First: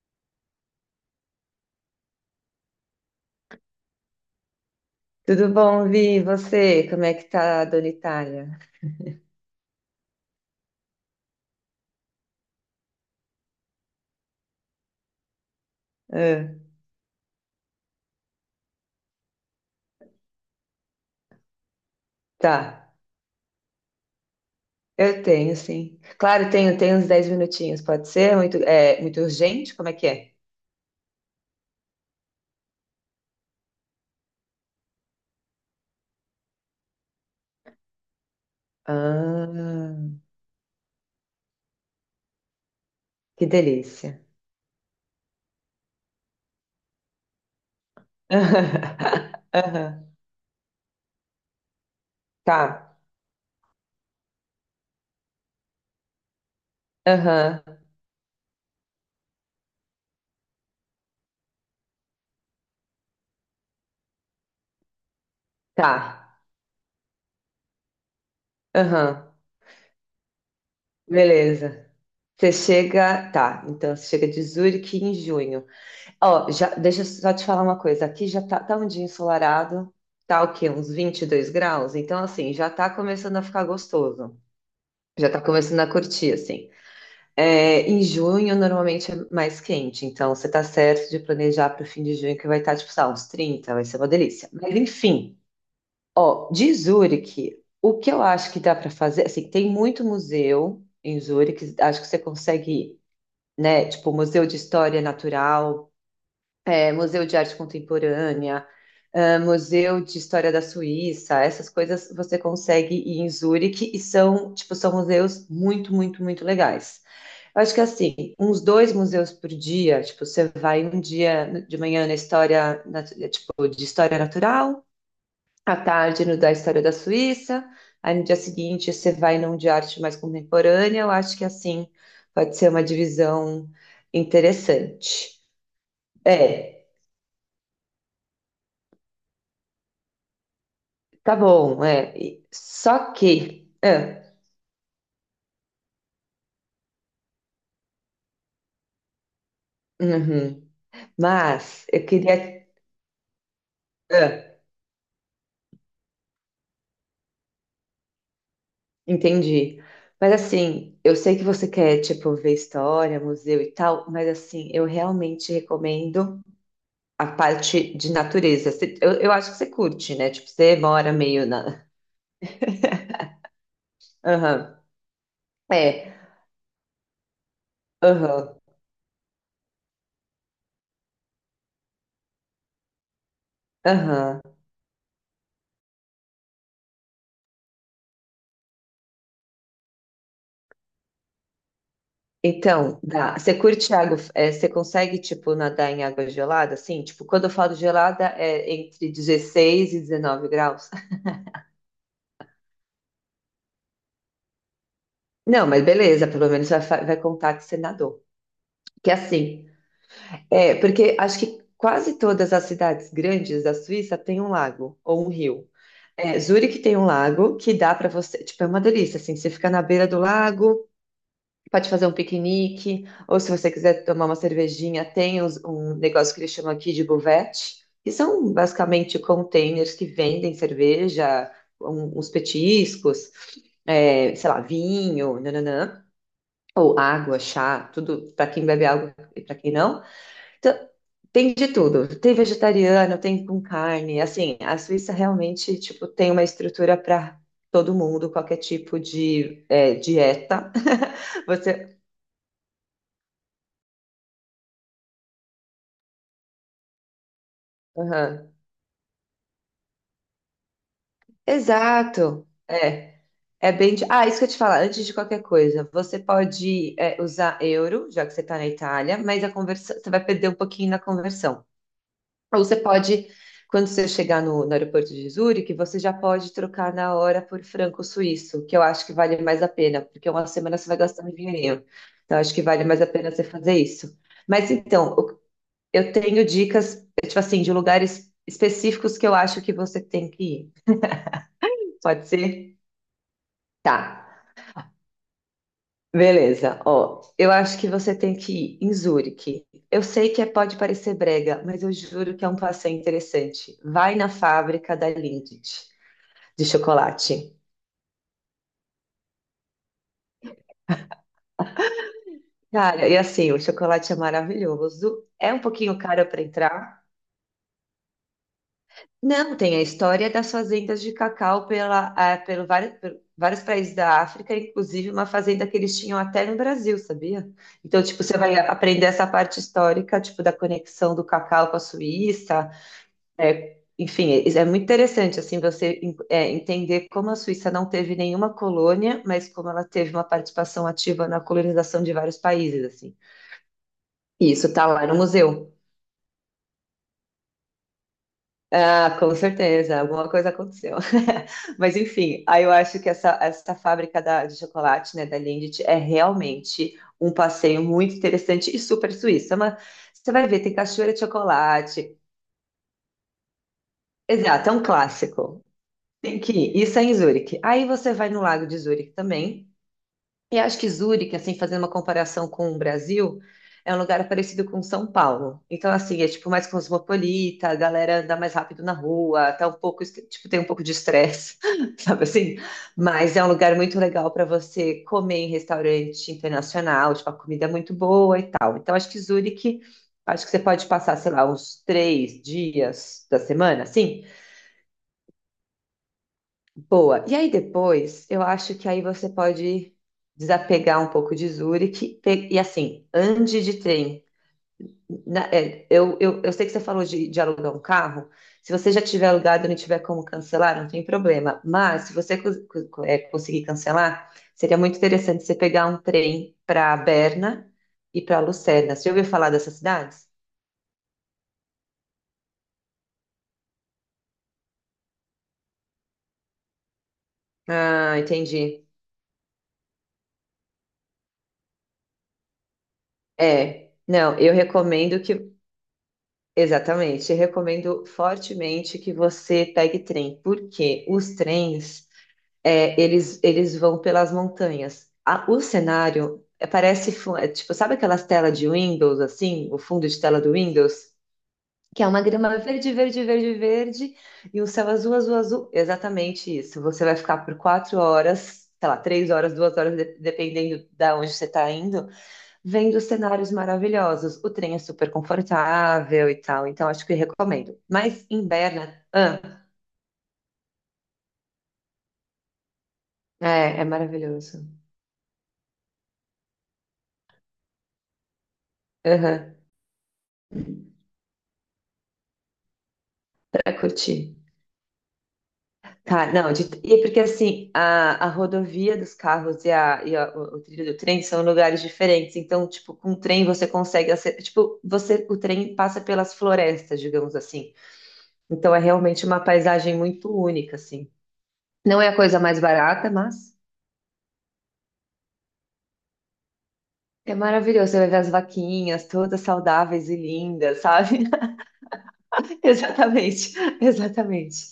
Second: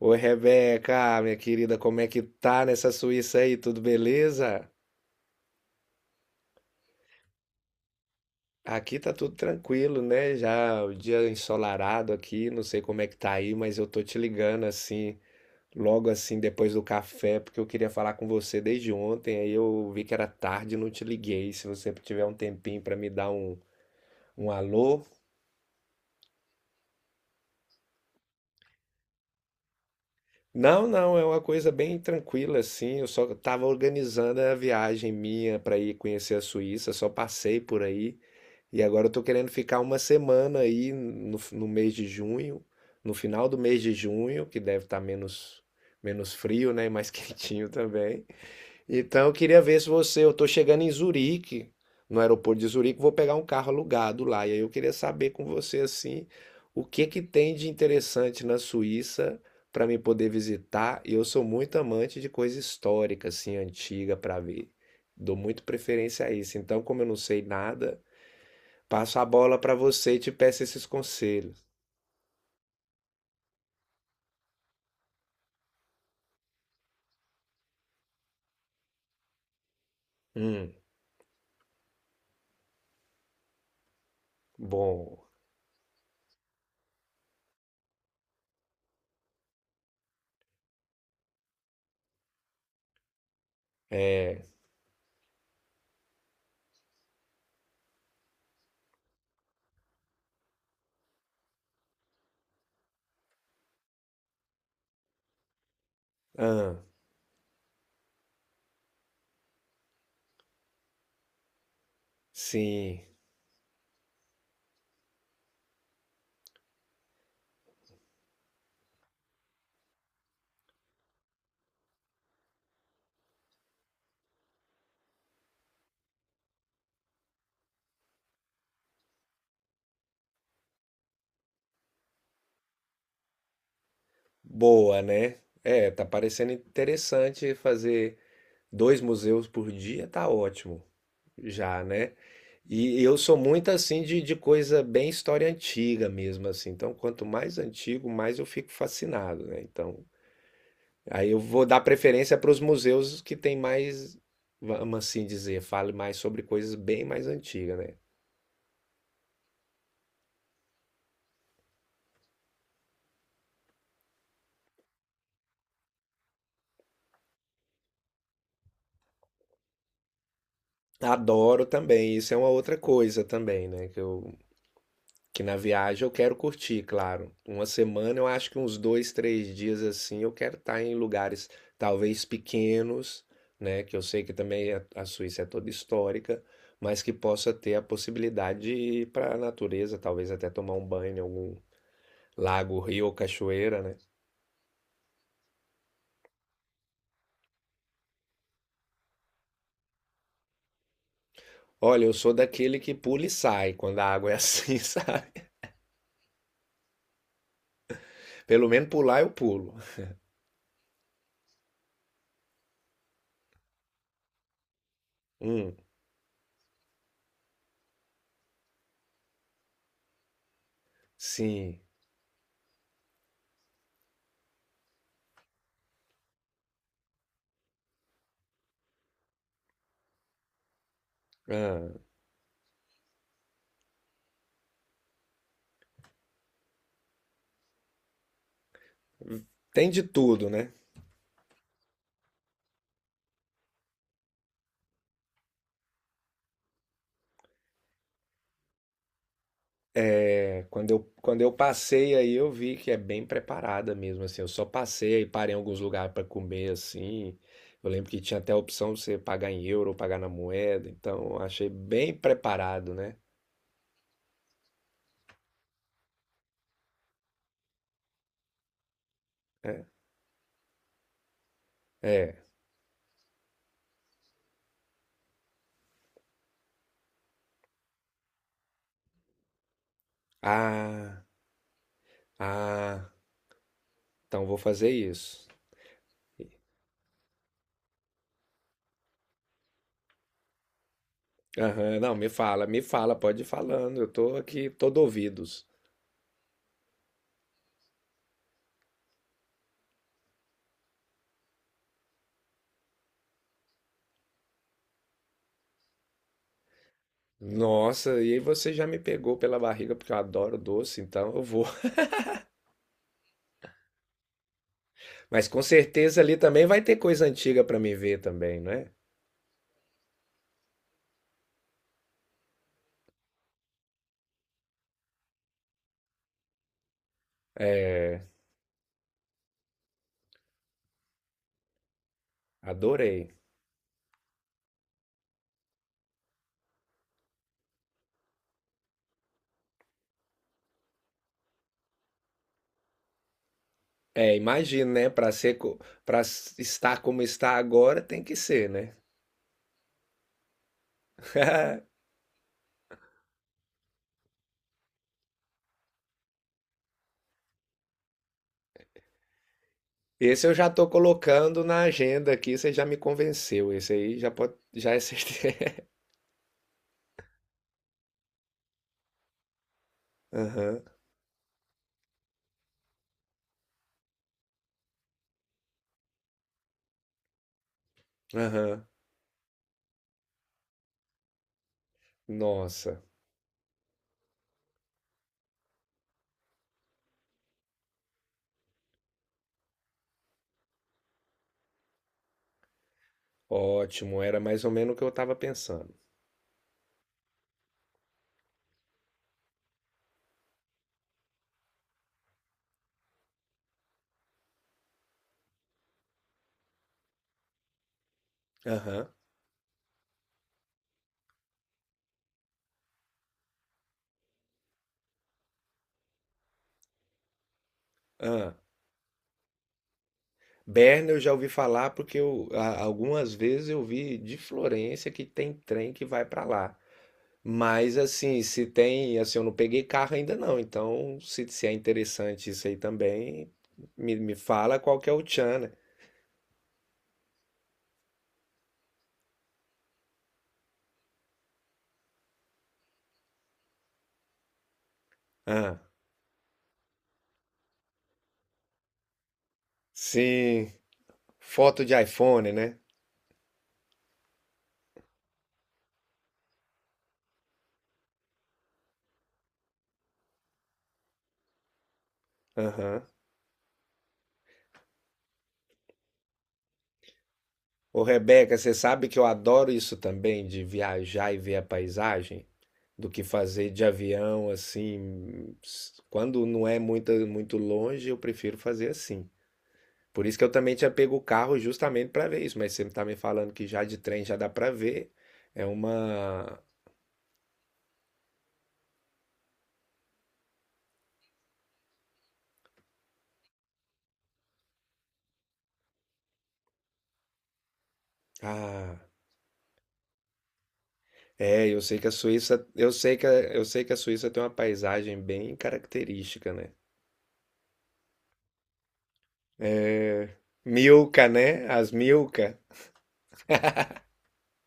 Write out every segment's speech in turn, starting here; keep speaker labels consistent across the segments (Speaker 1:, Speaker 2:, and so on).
Speaker 1: Oi, Rebeca, minha querida, como é que tá nessa Suíça aí? Tudo beleza?
Speaker 2: Tudo bom, Vi? E você? Como é que tá, Dona Itália?
Speaker 1: Aqui tá tudo tranquilo, né? Já o dia ensolarado aqui, não sei como é que tá aí, mas eu tô te ligando assim, logo assim
Speaker 2: Ah,
Speaker 1: depois do café, porque eu queria falar com você desde ontem, aí eu vi que era tarde e não te liguei. Se você tiver um tempinho
Speaker 2: tá,
Speaker 1: pra me dar um, um alô.
Speaker 2: eu tenho, sim. Claro, tenho uns 10 minutinhos, pode ser? Muito urgente? Como é que é?
Speaker 1: Não, não, é uma coisa bem tranquila assim. Eu só tava organizando a viagem minha pra ir conhecer a Suíça, só passei por aí. E agora eu tô querendo ficar
Speaker 2: Ah,
Speaker 1: uma semana aí no mês de junho, no
Speaker 2: que
Speaker 1: final do mês de
Speaker 2: delícia.
Speaker 1: junho, que deve estar menos frio, né, e mais quentinho também. Então eu queria ver se
Speaker 2: Aham.
Speaker 1: você, eu tô chegando em Zurique, no aeroporto de
Speaker 2: Tá,
Speaker 1: Zurique, vou pegar um carro alugado lá. E aí eu queria saber com você assim, o que que tem
Speaker 2: aham,
Speaker 1: de interessante na Suíça para me poder visitar? E eu sou muito amante de coisa histórica assim, antiga para ver. Dou muito
Speaker 2: tá,
Speaker 1: preferência a isso. Então, como eu não sei nada,
Speaker 2: aham,
Speaker 1: passo a bola para você e te peço esses conselhos.
Speaker 2: beleza. Tá, então você chega de Zurique em junho. Ó, já, deixa eu só te falar uma coisa. Aqui já tá um dia ensolarado, tá o quê?
Speaker 1: Hum,
Speaker 2: Uns 22 graus? Então, assim, já tá começando a ficar gostoso.
Speaker 1: bom.
Speaker 2: Já tá começando a curtir, assim. É, em junho, normalmente é mais quente, então você tá certo de planejar para o fim de junho, que vai estar, tipo, sei lá, uns 30, vai ser uma
Speaker 1: É,
Speaker 2: delícia. Mas, enfim, ó, de Zurique, o que eu acho que dá para fazer, assim, tem muito museu em Zurique, acho que você consegue, né? Tipo, Museu de História Natural,
Speaker 1: ah,
Speaker 2: é, Museu de Arte Contemporânea, ah, Museu de História da Suíça, essas coisas você consegue
Speaker 1: sim.
Speaker 2: ir em Zurique e são, tipo, são museus muito, muito, muito legais. Eu acho que assim, uns dois museus por dia, tipo, você vai um dia de manhã na história, tipo, de história natural, à tarde no da história da Suíça, aí no dia seguinte você vai num de arte mais contemporânea, eu acho que assim pode ser uma divisão
Speaker 1: Boa, né?
Speaker 2: interessante.
Speaker 1: É, tá parecendo
Speaker 2: É,
Speaker 1: interessante fazer dois museus por dia, tá ótimo
Speaker 2: tá
Speaker 1: já,
Speaker 2: bom, é.
Speaker 1: né? E
Speaker 2: Só
Speaker 1: eu sou
Speaker 2: que.
Speaker 1: muito assim
Speaker 2: Ah,
Speaker 1: de coisa bem história antiga mesmo, assim. Então, quanto mais antigo, mais eu fico fascinado, né? Então,
Speaker 2: uhum.
Speaker 1: aí eu vou dar
Speaker 2: Mas eu
Speaker 1: preferência para
Speaker 2: queria.
Speaker 1: os museus que tem mais,
Speaker 2: Ah,
Speaker 1: vamos assim dizer, fale mais sobre coisas bem mais antigas, né?
Speaker 2: entendi. Mas assim, eu sei que você quer, tipo, ver história, museu e tal, mas assim, eu realmente recomendo a parte de natureza. Eu acho que você curte, né? Tipo, você mora meio
Speaker 1: Adoro
Speaker 2: na.
Speaker 1: também, isso é uma outra coisa também, né? Que eu,
Speaker 2: Aham.
Speaker 1: que na viagem eu
Speaker 2: É.
Speaker 1: quero curtir, claro. Uma semana eu acho
Speaker 2: Aham.
Speaker 1: que uns dois, três dias assim eu quero estar em lugares talvez pequenos, né? Que eu sei que
Speaker 2: Aham.
Speaker 1: também a Suíça é toda histórica, mas que possa ter a possibilidade de ir para a natureza, talvez até tomar um banho em algum lago,
Speaker 2: Então,
Speaker 1: rio ou
Speaker 2: dá. Você
Speaker 1: cachoeira,
Speaker 2: curte
Speaker 1: né?
Speaker 2: água, você consegue, tipo, nadar em água gelada? Assim, tipo, quando eu falo gelada, é entre 16 e 19 graus.
Speaker 1: Olha, eu sou daquele que pula e sai quando a água é assim, sabe?
Speaker 2: Não, mas beleza, pelo menos vai contar que você nadou.
Speaker 1: Pelo menos
Speaker 2: Que é
Speaker 1: pular eu
Speaker 2: assim,
Speaker 1: pulo.
Speaker 2: porque acho que quase todas as cidades grandes da Suíça têm um lago ou um rio.
Speaker 1: Hum,
Speaker 2: É, Zurique tem um lago que dá para você, tipo, é uma delícia, assim, você fica na beira do lago,
Speaker 1: sim.
Speaker 2: pode fazer um piquenique, ou se você quiser tomar uma cervejinha, tem um negócio que eles chamam aqui de buvette, que são basicamente containers que vendem cerveja,
Speaker 1: Ah.
Speaker 2: uns petiscos, sei lá, vinho, nananã. Ou água, chá, tudo para quem bebe água e para quem
Speaker 1: Tem de
Speaker 2: não.
Speaker 1: tudo, né?
Speaker 2: Então, tem de tudo. Tem vegetariano, tem com carne. Assim, a Suíça realmente tipo tem uma estrutura para todo mundo, qualquer tipo de
Speaker 1: É,
Speaker 2: dieta.
Speaker 1: quando eu
Speaker 2: Você.
Speaker 1: passei aí, eu vi que é bem preparada mesmo, assim. Eu só passei e parei em alguns lugares para comer, assim. Eu lembro que tinha
Speaker 2: Aham.
Speaker 1: até a opção de você pagar em euro ou pagar na moeda. Então, eu achei bem
Speaker 2: Exato.
Speaker 1: preparado,
Speaker 2: É.
Speaker 1: né?
Speaker 2: É bem. Ah, isso que eu te falar, antes de qualquer coisa, você pode usar euro, já que você está na Itália, mas a conversa, você vai perder um pouquinho na conversão.
Speaker 1: É.
Speaker 2: Ou você pode, quando você chegar no aeroporto de Zurique, você já pode trocar na hora por franco suíço, que eu acho que vale mais a pena, porque uma semana você vai gastar
Speaker 1: Ah,
Speaker 2: um dinheirinho. Então, acho que vale mais a
Speaker 1: ah,
Speaker 2: pena você fazer isso.
Speaker 1: então vou
Speaker 2: Mas
Speaker 1: fazer
Speaker 2: então,
Speaker 1: isso.
Speaker 2: eu tenho dicas, tipo assim, de lugares específicos que eu acho que você tem que ir.
Speaker 1: Aham, não,
Speaker 2: Pode ser?
Speaker 1: me fala, pode ir
Speaker 2: Tá.
Speaker 1: falando. Eu tô aqui todo ouvidos.
Speaker 2: Beleza. Ó, eu acho que você tem que ir em Zurique. Eu sei que pode parecer brega, mas eu juro que é um passeio interessante. Vai na fábrica da Lindt, de chocolate.
Speaker 1: Nossa, e aí você já me pegou pela barriga, porque eu adoro doce, então eu vou.
Speaker 2: Cara, e assim, o chocolate é maravilhoso. É
Speaker 1: Mas
Speaker 2: um
Speaker 1: com
Speaker 2: pouquinho
Speaker 1: certeza
Speaker 2: caro
Speaker 1: ali
Speaker 2: para
Speaker 1: também vai ter
Speaker 2: entrar.
Speaker 1: coisa antiga para me ver também, né?
Speaker 2: Não, tem a história das fazendas de cacau pela, ah, por vários países da África, inclusive uma fazenda que eles tinham até no Brasil, sabia? Então, tipo,
Speaker 1: É,
Speaker 2: você vai aprender essa parte histórica, tipo, da conexão do cacau com a Suíça.
Speaker 1: adorei.
Speaker 2: É, enfim, é muito interessante, assim, você entender como a Suíça não teve nenhuma colônia, mas como ela teve uma participação ativa na colonização de vários países, assim.
Speaker 1: É,
Speaker 2: Isso, tá
Speaker 1: imagino,
Speaker 2: lá
Speaker 1: né?
Speaker 2: no
Speaker 1: Para ser,
Speaker 2: museu.
Speaker 1: para estar como está agora, tem que ser, né?
Speaker 2: Ah, com certeza, alguma coisa aconteceu. Mas enfim, aí eu acho que essa fábrica de chocolate, né, da Lindt, é realmente um passeio muito interessante e super suíço. É você vai
Speaker 1: Esse eu
Speaker 2: ver,
Speaker 1: já
Speaker 2: tem
Speaker 1: tô
Speaker 2: cachoeira de
Speaker 1: colocando na
Speaker 2: chocolate.
Speaker 1: agenda aqui, você já me convenceu. Esse aí já pode,
Speaker 2: Exato, é um
Speaker 1: já é certeza.
Speaker 2: clássico. Tem que ir. Isso é em Zurique. Aí você vai no Lago de Zurique também. E acho
Speaker 1: Aham,
Speaker 2: que Zurique, assim, fazendo uma comparação com o Brasil, é um lugar parecido com São Paulo. Então, assim, é tipo mais cosmopolita, a galera anda mais rápido
Speaker 1: aham.
Speaker 2: na rua, tá um pouco, tipo, tem um pouco de estresse, sabe assim?
Speaker 1: Nossa,
Speaker 2: Mas é um lugar muito legal para você comer em restaurante internacional, tipo, a comida é muito boa e tal. Então, acho que Zurique, acho que você pode passar, sei lá, uns 3 dias da semana, assim.
Speaker 1: ótimo. Era mais ou menos o que eu estava pensando.
Speaker 2: Boa. E aí depois, eu acho que aí você pode desapegar um pouco de Zurich e assim, ande de trem. Eu sei que você falou de alugar um carro. Se você já
Speaker 1: Aham,
Speaker 2: tiver alugado e não tiver como cancelar, não tem problema. Mas se você conseguir cancelar, seria muito interessante você pegar um trem para Berna e para
Speaker 1: aham.
Speaker 2: Lucerna. Você já ouviu falar dessas cidades?
Speaker 1: Berna eu já ouvi falar porque eu, a- algumas vezes eu vi de Florença que tem trem que vai para lá. Mas
Speaker 2: Ah,
Speaker 1: assim, se
Speaker 2: entendi.
Speaker 1: tem, assim, eu não peguei carro ainda não, então se é interessante isso aí também,
Speaker 2: É.
Speaker 1: me,
Speaker 2: Não,
Speaker 1: me
Speaker 2: eu
Speaker 1: fala qual que é
Speaker 2: recomendo
Speaker 1: o
Speaker 2: que.
Speaker 1: tchan, né?
Speaker 2: Exatamente. Recomendo fortemente que você pegue trem, porque os trens, eles vão pelas montanhas. O
Speaker 1: Ah,
Speaker 2: cenário parece, tipo, sabe aquelas telas de Windows, assim, o fundo de tela do
Speaker 1: sim,
Speaker 2: Windows?
Speaker 1: foto de
Speaker 2: Que é uma
Speaker 1: iPhone,
Speaker 2: grama
Speaker 1: né?
Speaker 2: verde, verde, verde, verde, e um céu azul, azul, azul. Exatamente isso. Você vai ficar por 4 horas, sei lá, 3 horas, 2 horas, dependendo da onde você está indo. Vendo
Speaker 1: Aham.
Speaker 2: cenários maravilhosos. O trem é super confortável e tal, então acho que recomendo.
Speaker 1: Ô
Speaker 2: Mas em
Speaker 1: Rebeca, você
Speaker 2: Berna,
Speaker 1: sabe que eu
Speaker 2: ah,
Speaker 1: adoro isso também, de viajar e ver a paisagem, do que fazer
Speaker 2: é
Speaker 1: de avião,
Speaker 2: maravilhoso.
Speaker 1: assim, s- quando não é muito, muito longe, eu prefiro fazer assim.
Speaker 2: Aham,
Speaker 1: Por isso que eu também tinha pego o carro justamente para ver isso, mas você tá me falando que
Speaker 2: pra
Speaker 1: já de trem
Speaker 2: curtir.
Speaker 1: já dá para ver. É
Speaker 2: Tá, não,
Speaker 1: uma
Speaker 2: e porque assim, a rodovia dos carros e o trilho do trem são lugares diferentes. Então, tipo, com o trem você consegue, tipo, você, o trem passa pelas florestas, digamos assim. Então é
Speaker 1: Ah,
Speaker 2: realmente uma paisagem muito única, assim.
Speaker 1: é, eu
Speaker 2: Não
Speaker 1: sei
Speaker 2: é
Speaker 1: que a
Speaker 2: a coisa mais
Speaker 1: Suíça, eu
Speaker 2: barata,
Speaker 1: sei que a,
Speaker 2: mas
Speaker 1: eu sei que a Suíça tem uma paisagem bem característica, né?
Speaker 2: é maravilhoso, você vai ver as vaquinhas todas saudáveis e lindas, sabe?
Speaker 1: Milka, né? As Milka.
Speaker 2: Exatamente, exatamente.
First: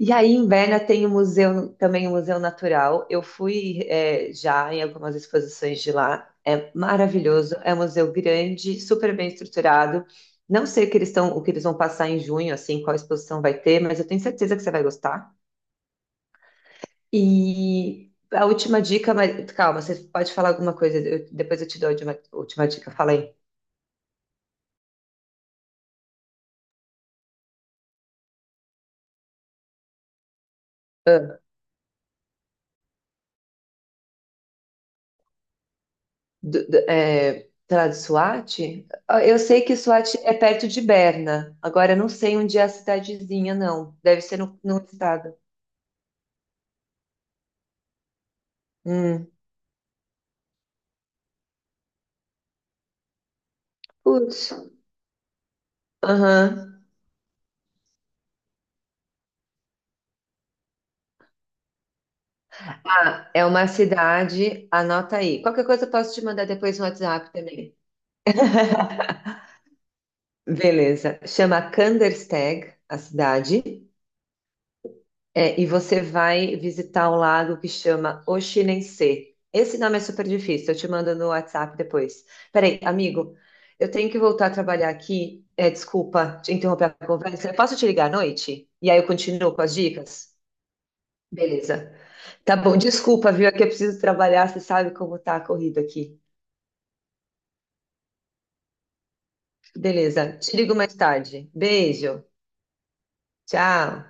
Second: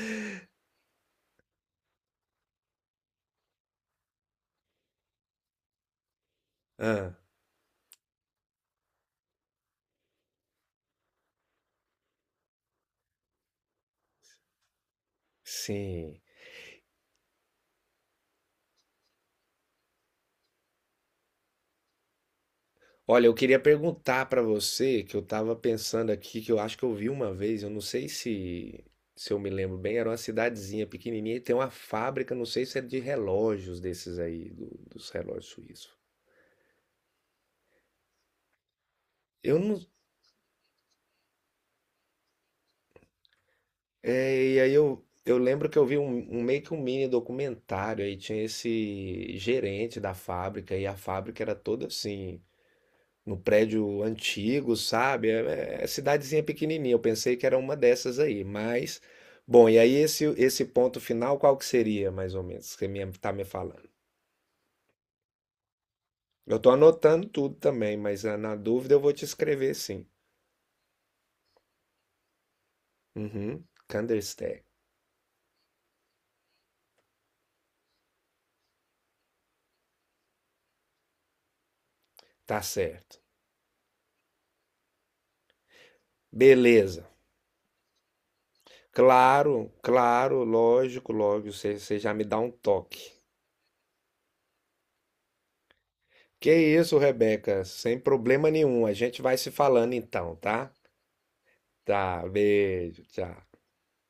Speaker 2: E aí em Berna tem o museu, também o Museu Natural. Eu fui, já em algumas exposições de lá. É
Speaker 1: Ah,
Speaker 2: maravilhoso, é um museu grande, super bem estruturado. Não sei o que eles estão, o que eles vão passar em junho, assim, qual exposição vai ter, mas eu tenho certeza que você vai gostar.
Speaker 1: sim.
Speaker 2: E a última dica, mas calma, você pode falar alguma coisa, depois eu te dou a última, última dica, fala
Speaker 1: Olha,
Speaker 2: aí.
Speaker 1: eu queria perguntar pra você, que eu estava pensando aqui, que eu acho que eu vi uma vez, eu não sei se, se eu me lembro bem, era uma cidadezinha pequenininha e tem uma fábrica, não sei se é de relógios desses aí, do- dos relógios suíços.
Speaker 2: Sei lá, de Suate? Ah, eu
Speaker 1: Eu
Speaker 2: sei que
Speaker 1: não.
Speaker 2: Suate é perto de Berna. Agora, eu não sei onde é a cidadezinha, não. Deve ser
Speaker 1: É,
Speaker 2: no,
Speaker 1: e aí
Speaker 2: no estado.
Speaker 1: eu lembro que eu vi um, um meio que um mini documentário aí, tinha
Speaker 2: Hum.
Speaker 1: esse gerente da fábrica e a fábrica era toda assim. No prédio
Speaker 2: Putz.
Speaker 1: antigo, sabe? É, é é cidadezinha
Speaker 2: Aham.
Speaker 1: pequenininha. Eu pensei que era uma dessas aí, mas bom. E aí esse ponto final, qual que seria, mais ou menos, que me
Speaker 2: Ah,
Speaker 1: tá
Speaker 2: é
Speaker 1: me
Speaker 2: uma
Speaker 1: falando?
Speaker 2: cidade. Anota aí. Qualquer coisa eu posso te mandar
Speaker 1: Eu tô
Speaker 2: depois no
Speaker 1: anotando
Speaker 2: WhatsApp
Speaker 1: tudo
Speaker 2: também.
Speaker 1: também, mas ah, na dúvida eu vou te escrever sim.
Speaker 2: Beleza. Chama Kandersteg, a
Speaker 1: Uhum.
Speaker 2: cidade.
Speaker 1: Kandersteg,
Speaker 2: É, e você vai visitar um lago que chama Oxinense. Esse nome é super difícil, eu te mando no WhatsApp depois.
Speaker 1: tá
Speaker 2: Peraí,
Speaker 1: certo.
Speaker 2: amigo, eu tenho que voltar a trabalhar aqui. É, desculpa te interromper
Speaker 1: Beleza.
Speaker 2: a conversa. Eu posso te ligar à noite? E aí eu continuo com
Speaker 1: Claro,
Speaker 2: as dicas?
Speaker 1: claro, lógico, lógico. Você
Speaker 2: Beleza.
Speaker 1: você já me dá um
Speaker 2: Tá bom,
Speaker 1: toque.
Speaker 2: desculpa, viu? É que eu preciso trabalhar, você sabe como tá a corrida aqui.
Speaker 1: Que isso, Rebeca? Sem problema nenhum. A gente vai se falando
Speaker 2: Beleza,
Speaker 1: então,
Speaker 2: te
Speaker 1: tá?
Speaker 2: ligo mais tarde. Beijo,
Speaker 1: Tá, beijo, tchau.
Speaker 2: tchau.